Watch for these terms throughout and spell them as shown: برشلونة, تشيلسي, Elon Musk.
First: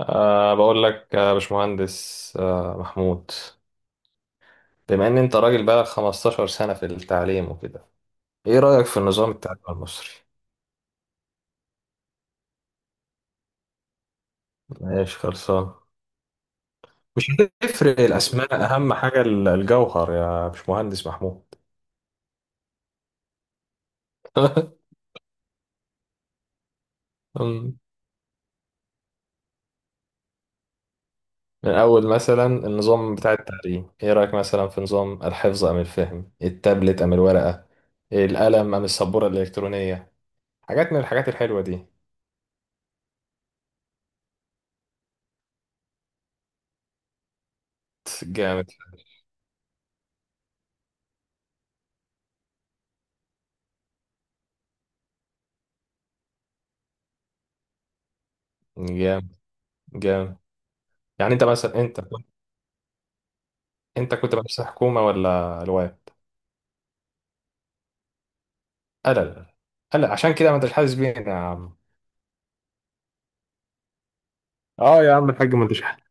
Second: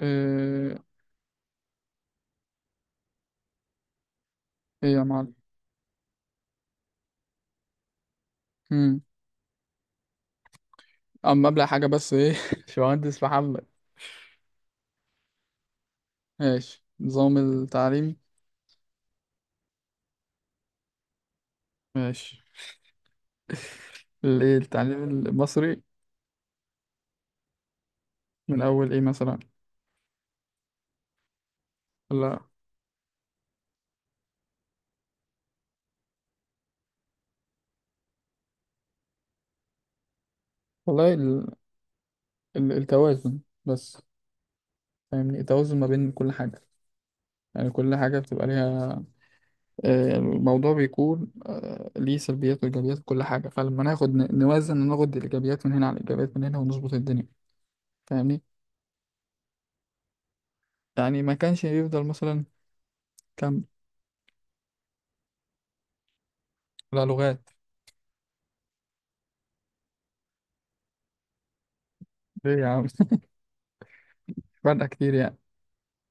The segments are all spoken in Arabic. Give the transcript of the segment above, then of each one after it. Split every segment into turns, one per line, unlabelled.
ايه
بقول لك يا باشمهندس محمود.
ايه. يا
بما ان
معلم.
انت راجل بقالك 15 سنة في التعليم وكده، ايه رأيك في
امم
النظام التعليمي المصري؟
اما ابلع حاجه بس ايه باشمهندس محمد.
ماشي، خلصان.
ماشي
مش
نظام
هتفرق
التعليم.
الاسماء، اهم حاجة الجوهر يا باشمهندس محمود.
ماشي الايه التعليم المصري؟
أمم.
من اول ايه مثلا؟
من اول
لا
مثلا النظام بتاع التعليم، ايه رأيك مثلا في نظام الحفظ ام الفهم، التابلت ام الورقة، القلم ام السبورة الالكترونية، حاجات من
والله
الحاجات الحلوة دي.
التوازن بس. فاهمني، التوازن ما بين كل حاجه، يعني كل حاجه بتبقى
جامد،
ليها الموضوع بيكون ليه سلبيات وايجابيات كل حاجه، فلما ناخد نوزن ناخد الايجابيات من هنا على الايجابيات من هنا ونظبط الدنيا. فاهمني؟
جامد، جامد.
يعني
يعني
ما
انت
كانش
مثلا انت
يفضل مثلا. كام؟
انت كنت مدرسة حكومة ولا الواد؟
لا لغات.
لا، لا، لا، لا، عشان كده ما انتش حاسس بينا يا عم.
ليه يا عم؟ فرق
اه يا
كتير
عم
يعني.
الحاج، ما انتش حاسس.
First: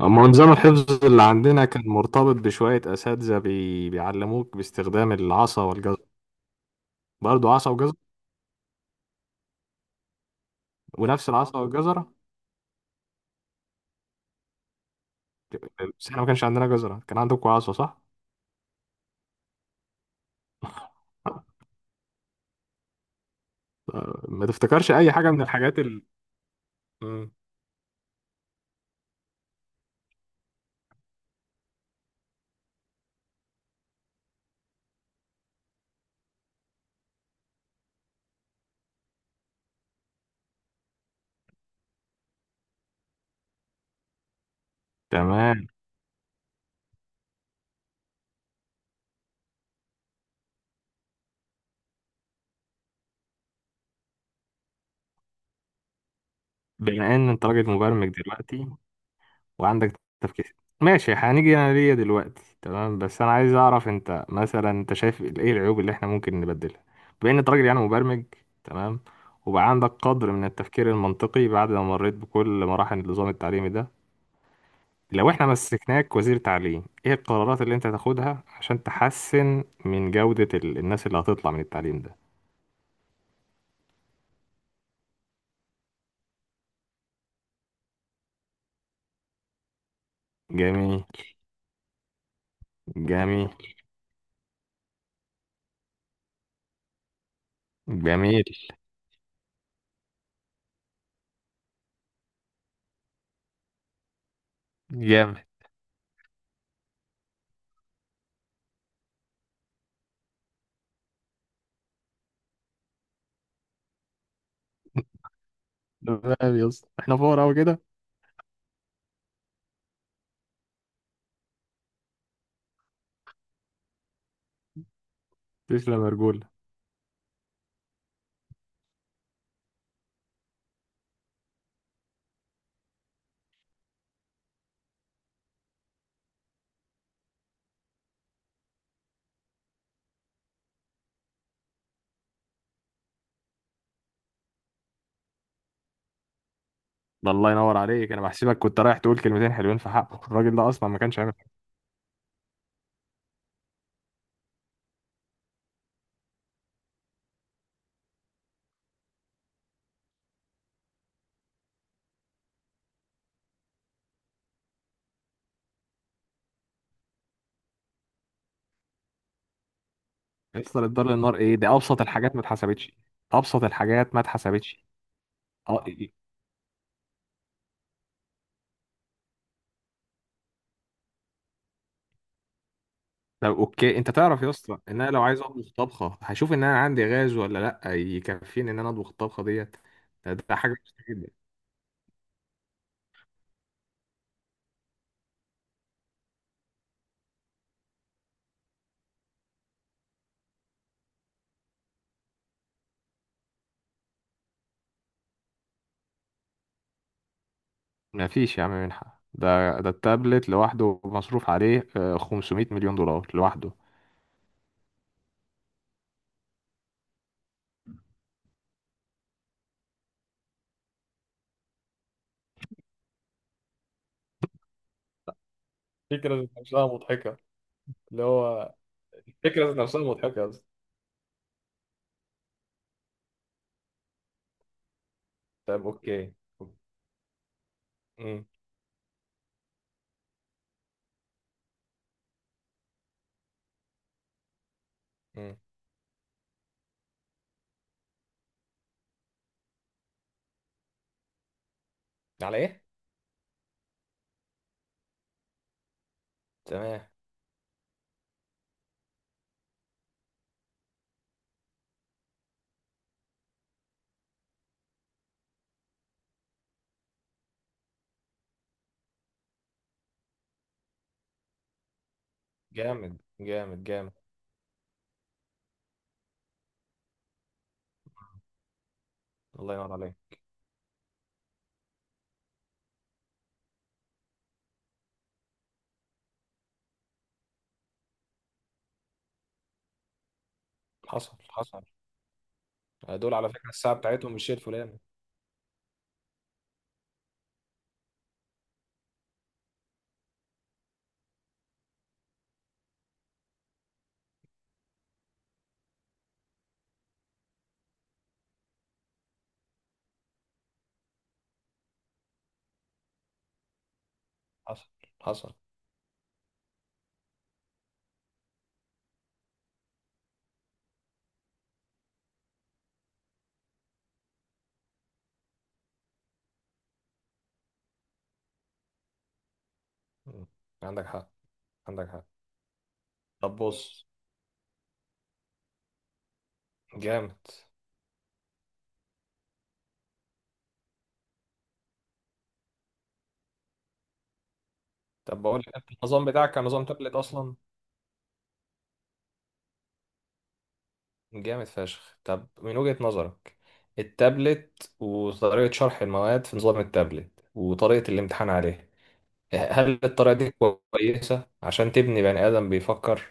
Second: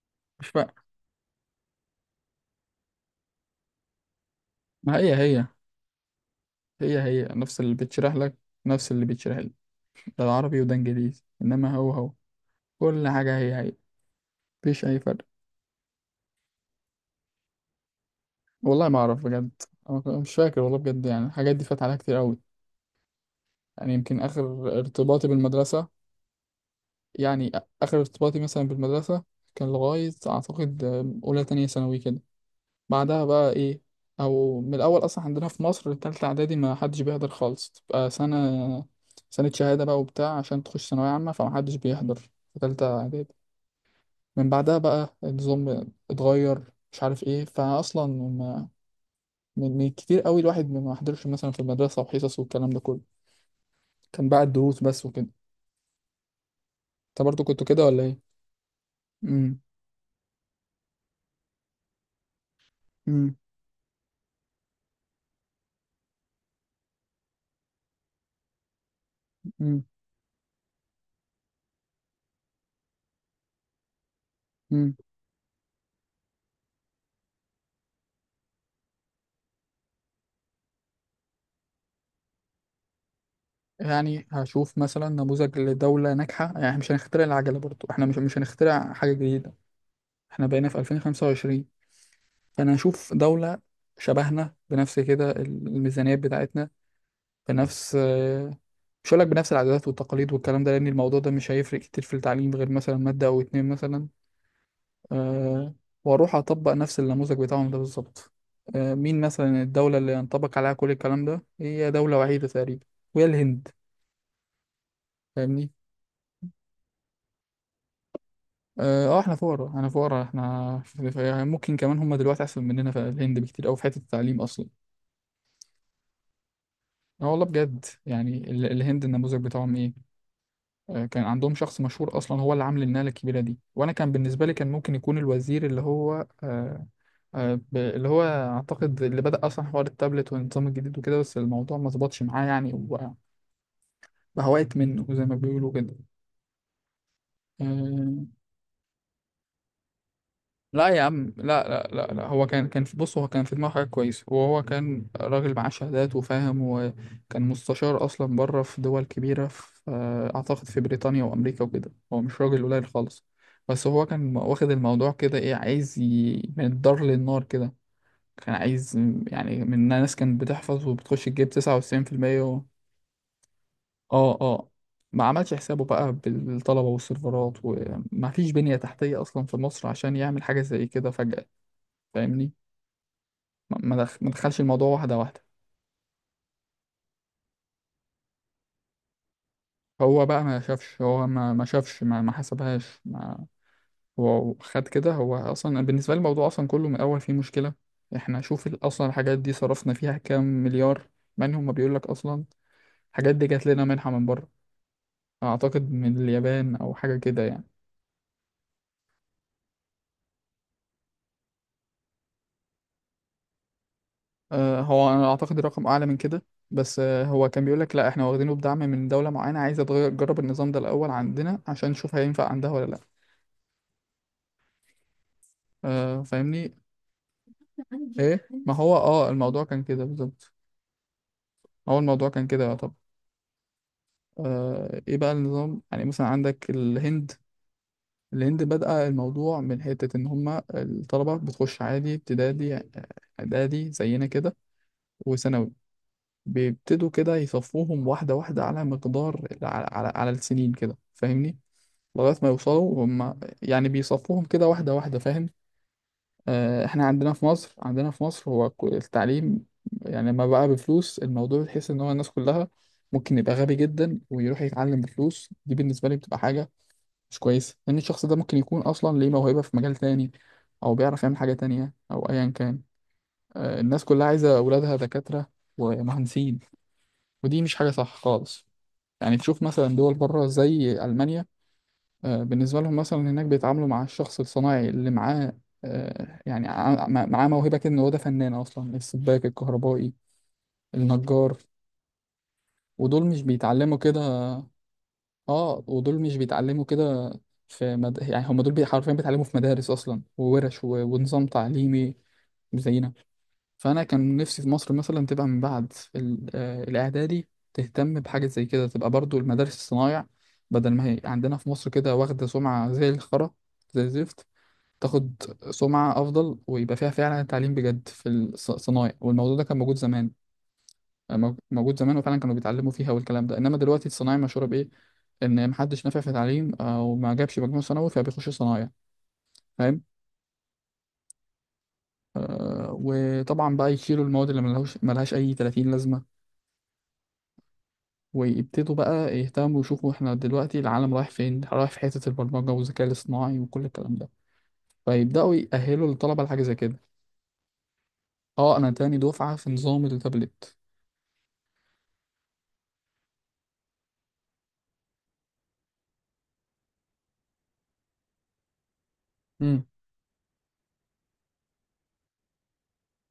اما
مش
نظام
فرق،
الحفظ اللي عندنا كان مرتبط بشوية أساتذة بيعلموك
ما هي
باستخدام
هي،
العصا والجزر.
هي هي
برضه
نفس
عصا
اللي
وجزر
بتشرح لك، نفس اللي بيتشرح لي، ده العربي وده انجليزي
ونفس العصا
انما هو هو،
والجزرة.
كل حاجة هي هي، مفيش اي فرق.
بس احنا ما كانش عندنا جزرة، كان عندكم عصا صح؟
والله ما اعرف بجد، أنا مش فاكر والله بجد، يعني الحاجات دي فات عليها كتير قوي. يعني يمكن
ما
اخر
تفتكرش أي
ارتباطي
حاجة من الحاجات
بالمدرسة،
مم.
يعني اخر ارتباطي مثلا بالمدرسة كان لغاية اعتقد اولى تانية ثانوي كده. بعدها بقى ايه، او من الاول اصلا عندنا في مصر تالتة اعدادي ما حدش بيحضر خالص، تبقى سنة سنة شهادة بقى وبتاع عشان تخش ثانوية عامة، فما حدش بيحضر في تالتة اعدادي. من بعدها بقى
تمام.
النظام اتغير، مش عارف ايه فاصلا من كتير قوي الواحد ما حضرش مثلا في المدرسة وحصص والكلام ده كله، كان بقى الدروس بس وكده.
بما
انت
إن
برضو
أنت
كنت
راجل
كده ولا
مبرمج
ايه؟
دلوقتي
امم
وعندك تفكير، ماشي. هنيجي انا ليا دلوقتي، تمام، بس انا
امم
عايز اعرف انت مثلا شايف ايه العيوب اللي احنا ممكن نبدلها؟ بما ان انت راجل يعني مبرمج، تمام، وبقى
امم
عندك قدر من التفكير المنطقي بعد ما مريت بكل مراحل النظام التعليمي ده،
امم
لو احنا مسكناك وزير تعليم ايه القرارات اللي انت تاخدها عشان تحسن من جودة الناس اللي هتطلع من التعليم ده؟
يعني هشوف مثلا نموذج لدولة ناجحة، يعني إحنا مش هنخترع العجلة برضو، احنا مش هنخترع حاجة جديدة، احنا بقينا في
جميل،
2025. فانا اشوف
جميل،
دولة شبهنا بنفس كده الميزانيات بتاعتنا، بنفس
جميل.
مش هقول لك بنفس العادات والتقاليد والكلام ده لان الموضوع ده مش هيفرق كتير في التعليم غير مثلا مادة او اتنين مثلا،
جامد.
أه، واروح اطبق نفس النموذج بتاعهم ده بالظبط. أه، مين مثلا الدولة اللي ينطبق عليها كل الكلام ده؟ هي دولة وحيدة تقريبا، وهي الهند. فاهمني؟
تمام يا اسطى، احنا فقراء أوي كده.
اه احنا فقراء، احنا فقراء، احنا ممكن كمان هم دلوقتي احسن مننا في الهند بكتير، او في حتة التعليم اصلا.
تسلم يا رجولة.
اه والله بجد، يعني الهند النموذج بتاعهم ايه، كان عندهم شخص مشهور اصلا هو اللي عامل الناله الكبيره دي، وانا كان بالنسبه لي كان ممكن يكون الوزير اللي هو اللي هو اعتقد اللي بدأ اصلا حوار التابلت والنظام الجديد وكده، بس الموضوع ما ظبطش معاه يعني، وبقى بقى وقت منه زي ما بيقولوا كده.
ده الله ينور عليك، انا
آه،
بحسبك كنت رايح تقول كلمتين حلوين في حقه، الراجل ده
لا
اصلا ما
يا
كانش
عم،
عامل حاجه.
لا لا لا لا، هو كان في بص، هو كان في دماغه حاجة كويسة، وهو كان راجل معاه شهادات وفاهم، وكان مستشار أصلا بره في دول كبيرة، في أعتقد في بريطانيا وأمريكا وكده، هو مش راجل قليل خالص. بس هو كان واخد الموضوع كده إيه، عايز من الدار للنار كده. كان عايز يعني من ناس كانت
يصل
بتحفظ
الدار
وبتخش
للنار؟
تجيب
ايه ده،
تسعة
ابسط
وتسعين في
الحاجات ما
المية
اتحسبتش. ابسط الحاجات ما
اه اه.
اتحسبتش.
ما عملش حسابه
اه إيه.
بقى
إيه.
بالطلبة والسيرفرات، وما فيش بنية تحتية أصلا في مصر عشان يعمل حاجة زي كده فجأة. فاهمني؟
طب اوكي، انت
ما
تعرف يا
دخلش
اسطى
الموضوع
ان انا
واحدة
لو عايز
واحدة.
اطبخ طبخه هشوف ان انا عندي غاز ولا لا يكفيني ان انا اطبخ الطبخه ديت.
هو بقى
ده
ما
حاجه
شافش،
مستحيل
هو
جدا.
ما شافش، ما حسبهاش ما هو خد كده. هو أصلا بالنسبة لي الموضوع أصلا كله من الأول فيه مشكلة. إحنا شوف أصلا الحاجات دي صرفنا فيها كام مليار، منهم ما بيقولك أصلا الحاجات دي جات لنا منحة من بره، أعتقد من اليابان أو حاجة كده يعني.
ما فيش يا عم منحه. ده التابلت لوحده مصروف عليه 500 مليون دولار لوحده.
أه، هو أنا أعتقد الرقم أعلى من كده، بس هو كان بيقولك لا، إحنا واخدينه بدعم من دولة معينة عايزة تغير تجرب النظام ده الأول عندنا عشان نشوف هينفع عندها ولا لأ.
الفكرة ذات
فاهمني؟
نفسها مضحكة. اللي
ايه ما
هو
هو اه الموضوع
الفكرة ذات
كان
نفسها
كده
مضحكة يا
بالظبط.
اسطى.
هو الموضوع كان كده. طب ايه بقى النظام،
طب
يعني مثلا
اوكي.
عندك الهند،
مم.
الهند بدأ الموضوع من حتة ان هما الطلبة بتخش عادي ابتدائي، اعدادي زينا كده،
مم.
وثانوي، بيبتدوا كده يصفوهم واحدة واحدة، على مقدار، على السنين كده، فاهمني؟ لغاية ما
على ايه؟
يوصلوا هما، يعني بيصفوهم كده واحدة واحدة، فاهم؟
تمام.
احنا عندنا في مصر، عندنا في مصر هو التعليم يعني لما بقى بفلوس الموضوع تحس ان هو الناس كلها ممكن يبقى غبي جدا ويروح يتعلم بفلوس دي، بالنسبة لي بتبقى حاجة مش كويسة، لان الشخص ده ممكن يكون اصلا ليه موهبة في مجال تاني، او بيعرف يعمل حاجة تانية، او ايا كان.
جامد، جامد،
الناس
جامد.
كلها عايزة اولادها دكاترة ومهندسين، ودي مش حاجة صح خالص. يعني تشوف
الله ينور
مثلا دول
عليك.
بره زي ألمانيا، بالنسبة لهم مثلا هناك بيتعاملوا مع الشخص الصناعي اللي معاه، يعني معاه موهبة كده، إن هو ده فنان أصلا، السباك، الكهربائي،
حصل،
النجار،
حصل.
ودول
دول
مش
على فكرة الساعة
بيتعلموا كده،
بتاعتهم مش هي الفلاني.
ودول مش بيتعلموا كده، في يعني هم دول حرفيا بيتعلموا في مدارس أصلا وورش ونظام تعليمي زينا. فأنا كان نفسي في مصر مثلا تبقى من بعد ال... آه، الإعدادي تهتم بحاجة زي كده، تبقى برضو المدارس الصنايع، بدل ما هي عندنا في مصر كده واخدة سمعة زي الخرا، زي الزفت،
حصل،
تاخد
حصل.
سمعة أفضل، ويبقى فيها فعلا تعليم بجد في الصنايع. والموضوع ده كان موجود زمان، موجود زمان، وفعلا كانوا بيتعلموا فيها والكلام ده. إنما دلوقتي الصنايع مشهورة بإيه؟ إن محدش نافع في تعليم أو ما جابش مجموع ثانوي فبيخش صنايع، فاهم؟
مم. عندك حق، عندك حق.
آه،
طب
وطبعا بقى
بص.
يشيلوا المواد اللي ملهاش أي 30 لازمة،
جامد.
ويبتدوا بقى يهتموا يشوفوا إحنا دلوقتي العالم رايح فين؟ رايح في حتة البرمجة والذكاء الاصطناعي وكل الكلام ده،
طب
فيبدأوا
بقول لك انت،
يأهلوا
النظام
الطلبة
بتاعك
لحاجة
كان
زي
نظام
كده.
تابلت اصلا.
أه، أنا تاني دفعة في نظام التابلت.
جامد فشخ. طب من وجهة نظرك، التابلت وطريقة شرح المواد في نظام التابلت وطريقة الامتحان عليه، هل الطريقة دي كويسة عشان تبني بني آدم بيفكر؟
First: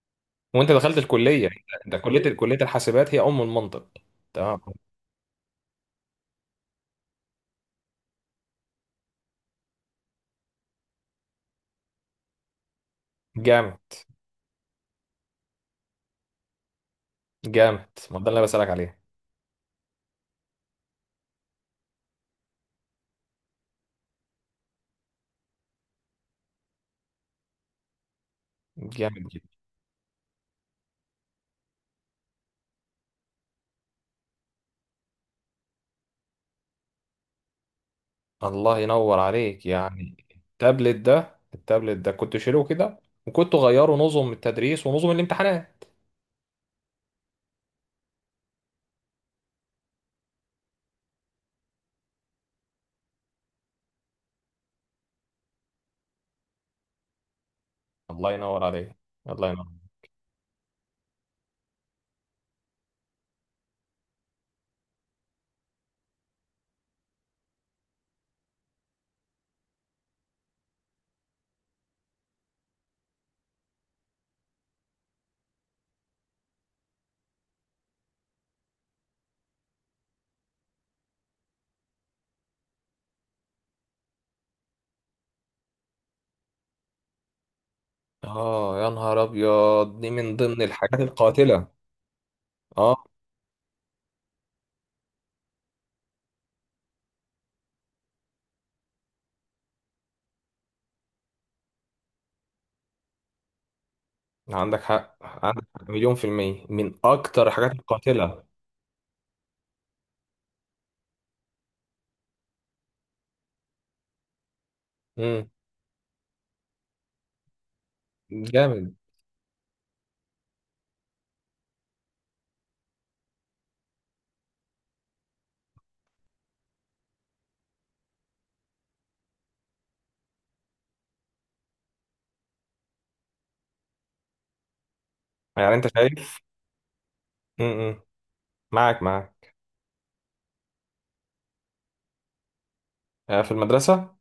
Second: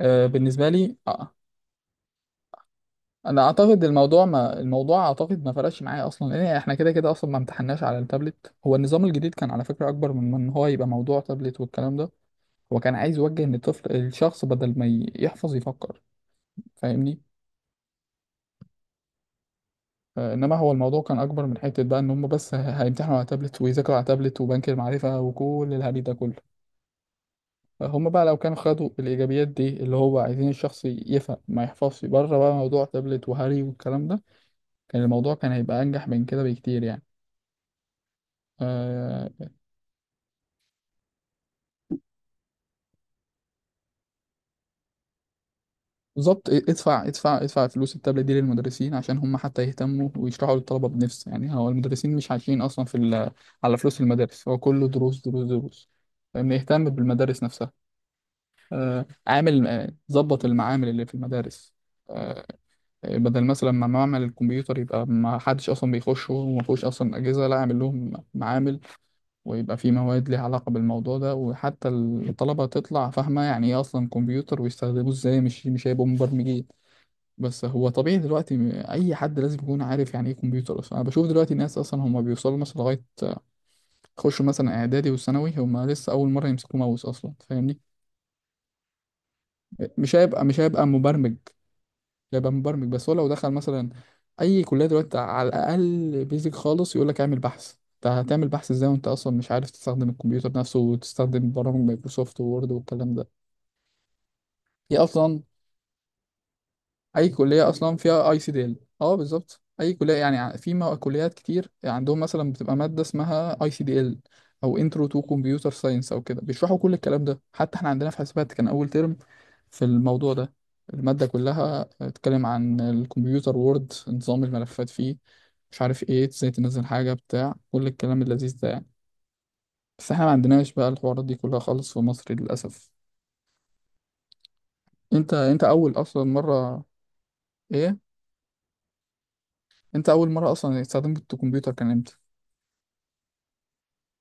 آه، بالنسبه
وانت
لي
دخلت
آه.
الكليه، ده كليه الحاسبات هي
انا
ام
اعتقد
المنطق.
الموضوع، ما
تمام.
الموضوع اعتقد ما فرقش معايا اصلا، لان احنا كده كده اصلا ما امتحناش على التابلت. هو النظام الجديد كان على فكره اكبر من ان هو يبقى موضوع تابلت والكلام ده، هو كان عايز يوجه ان
جامد،
الطفل، الشخص، بدل ما يحفظ يفكر، فاهمني؟
جامد. ما ده اللي انا بسالك عليه.
انما هو الموضوع كان اكبر من حته بقى ان هم بس هيمتحنوا على تابلت ويذاكروا على تابلت وبنك المعرفه وكل الهري ده كله. هم بقى لو كانوا خدوا
جامد
الايجابيات
جدا.
دي اللي هو عايزين الشخص يفهم ما يحفظش، بره بقى موضوع تابلت وهري والكلام ده، الموضوع كان هيبقى انجح من كده بكتير يعني.
الله ينور
آه،
عليك يعني. التابلت ده كنت شيله كده، وكنت غيره نظم التدريس ونظم الامتحانات.
بالظبط، ادفع ادفع ادفع فلوس التابلت دي للمدرسين عشان هم حتى يهتموا ويشرحوا للطلبه بنفس، يعني هو المدرسين مش عايشين اصلا في على فلوس المدارس، هو كله دروس دروس دروس، فإن يهتم بالمدارس نفسها،
الله ينور عليك. الله
عامل
ينور.
ظبط المعامل اللي في المدارس، آه، بدل مثلا ما معمل الكمبيوتر يبقى ما حدش اصلا بيخشه وما فيهوش اصلا اجهزه، لا، اعمل لهم معامل، ويبقى في مواد ليها علاقة بالموضوع ده، وحتى الطلبة تطلع فاهمة يعني ايه اصلا كمبيوتر ويستخدموه ازاي. مش هيبقوا مبرمجين، بس هو طبيعي دلوقتي اي حد لازم يكون عارف يعني ايه كمبيوتر اصلا. انا بشوف دلوقتي ناس اصلا هم بيوصلوا مثلا لغاية يخشوا مثلا اعدادي وثانوي هم لسه اول مرة يمسكوا ماوس اصلا، فاهمني؟
اه يا نهار ابيض، دي
مش
من
هيبقى مش
ضمن
هيبقى
الحاجات
مبرمج،
القاتله.
يبقى مبرمج
اه.
بس هو لو دخل مثلا اي كليه دلوقتي على الاقل، بيزك خالص يقول لك اعمل بحث، انت هتعمل بحث ازاي وانت اصلا مش عارف تستخدم الكمبيوتر نفسه وتستخدم برامج مايكروسوفت وورد والكلام ده؟
عندك
هي
حق،
اصلا
عندك حق، مليون في المية من
اي
اكتر
كليه
الحاجات
اصلا فيها اي
القاتله.
سي ديل اه بالظبط، اي كليه يعني كليات كتير عندهم مثلا بتبقى ماده اسمها ICDL، او انترو تو
امم
كمبيوتر ساينس او كده، بيشرحوا كل الكلام ده، حتى احنا عندنا في حسابات كان اول
جامد.
ترم في الموضوع ده، الماده كلها بتتكلم عن الكمبيوتر، وورد، نظام الملفات فيه، مش عارف ايه، ازاي تنزل حاجه بتاع، كل الكلام اللذيذ ده يعني. بس احنا ما عندناش بقى الحوارات دي كلها خالص في مصر للاسف. انت
يعني انت
اول اصلا
شايف؟
مره، ايه،
امم معاك، معاك.
انت اول مره اصلا استخدمت الكمبيوتر كان امتى؟
في المدرسة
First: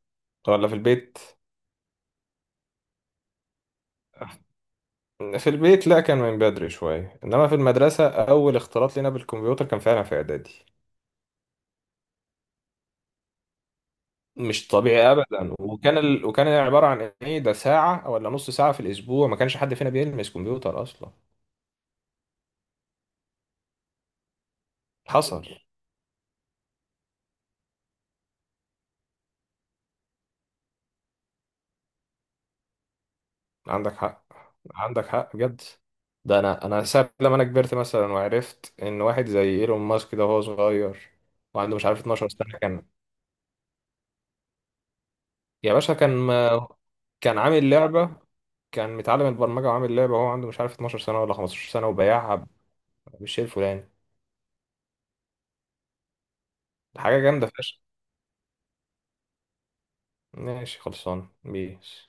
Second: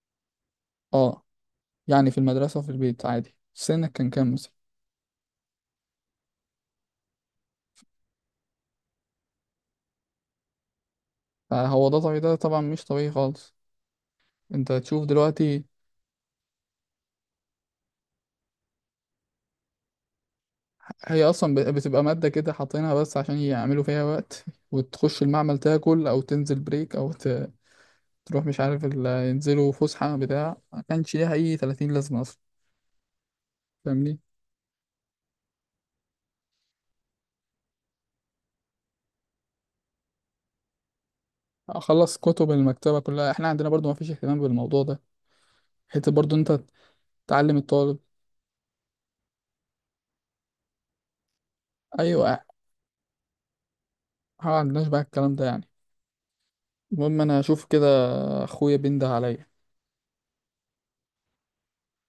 ولا في البيت؟
اه يعني في المدرسة وفي البيت عادي، سنك كان كام مثلا؟
في البيت، لا كان من بدري شوية، إنما في المدرسة أول اختلاط لنا بالكمبيوتر كان فعلا في إعدادي.
فهو ده طبيعي، ده طبعا مش طبيعي خالص.
مش
انت تشوف
طبيعي أبدا.
دلوقتي،
وكان عبارة عن إيه ده، ساعة ولا نص ساعة في الأسبوع. ما كانش حد فينا بيلمس كمبيوتر أصلا.
هي اصلا بتبقى مادة كده حاطينها بس عشان يعملوا فيها وقت، وتخش
حصل.
المعمل تاكل او تنزل بريك او تروح مش عارف ينزلوا فسحة بتاع، ما كانش ليها اي 30 لازمة اصلا،
عندك
فاهمني؟
حق، عندك حق بجد. ده أنا ساعة لما أنا كبرت مثلا، وعرفت إن واحد زي إيلون ماسك ده وهو صغير وعنده مش عارف
اخلص
12
كتب
سنة كان.
المكتبة كلها، احنا عندنا برضو ما فيش اهتمام بالموضوع ده،
يا باشا كان
حتى برضو انت
ما... كان
تعلم
عامل
الطالب.
لعبة. كان متعلم البرمجة وعامل لعبة وهو عنده مش عارف 12 سنة ولا 15 سنة
ايوه،
وبيعها بالشيء الفلاني.
ما عندناش بقى الكلام ده يعني.
حاجة
المهم انا
جامدة
اشوف
فشخ.
كده، اخويا بينده عليا.
ماشي خلصان بيس.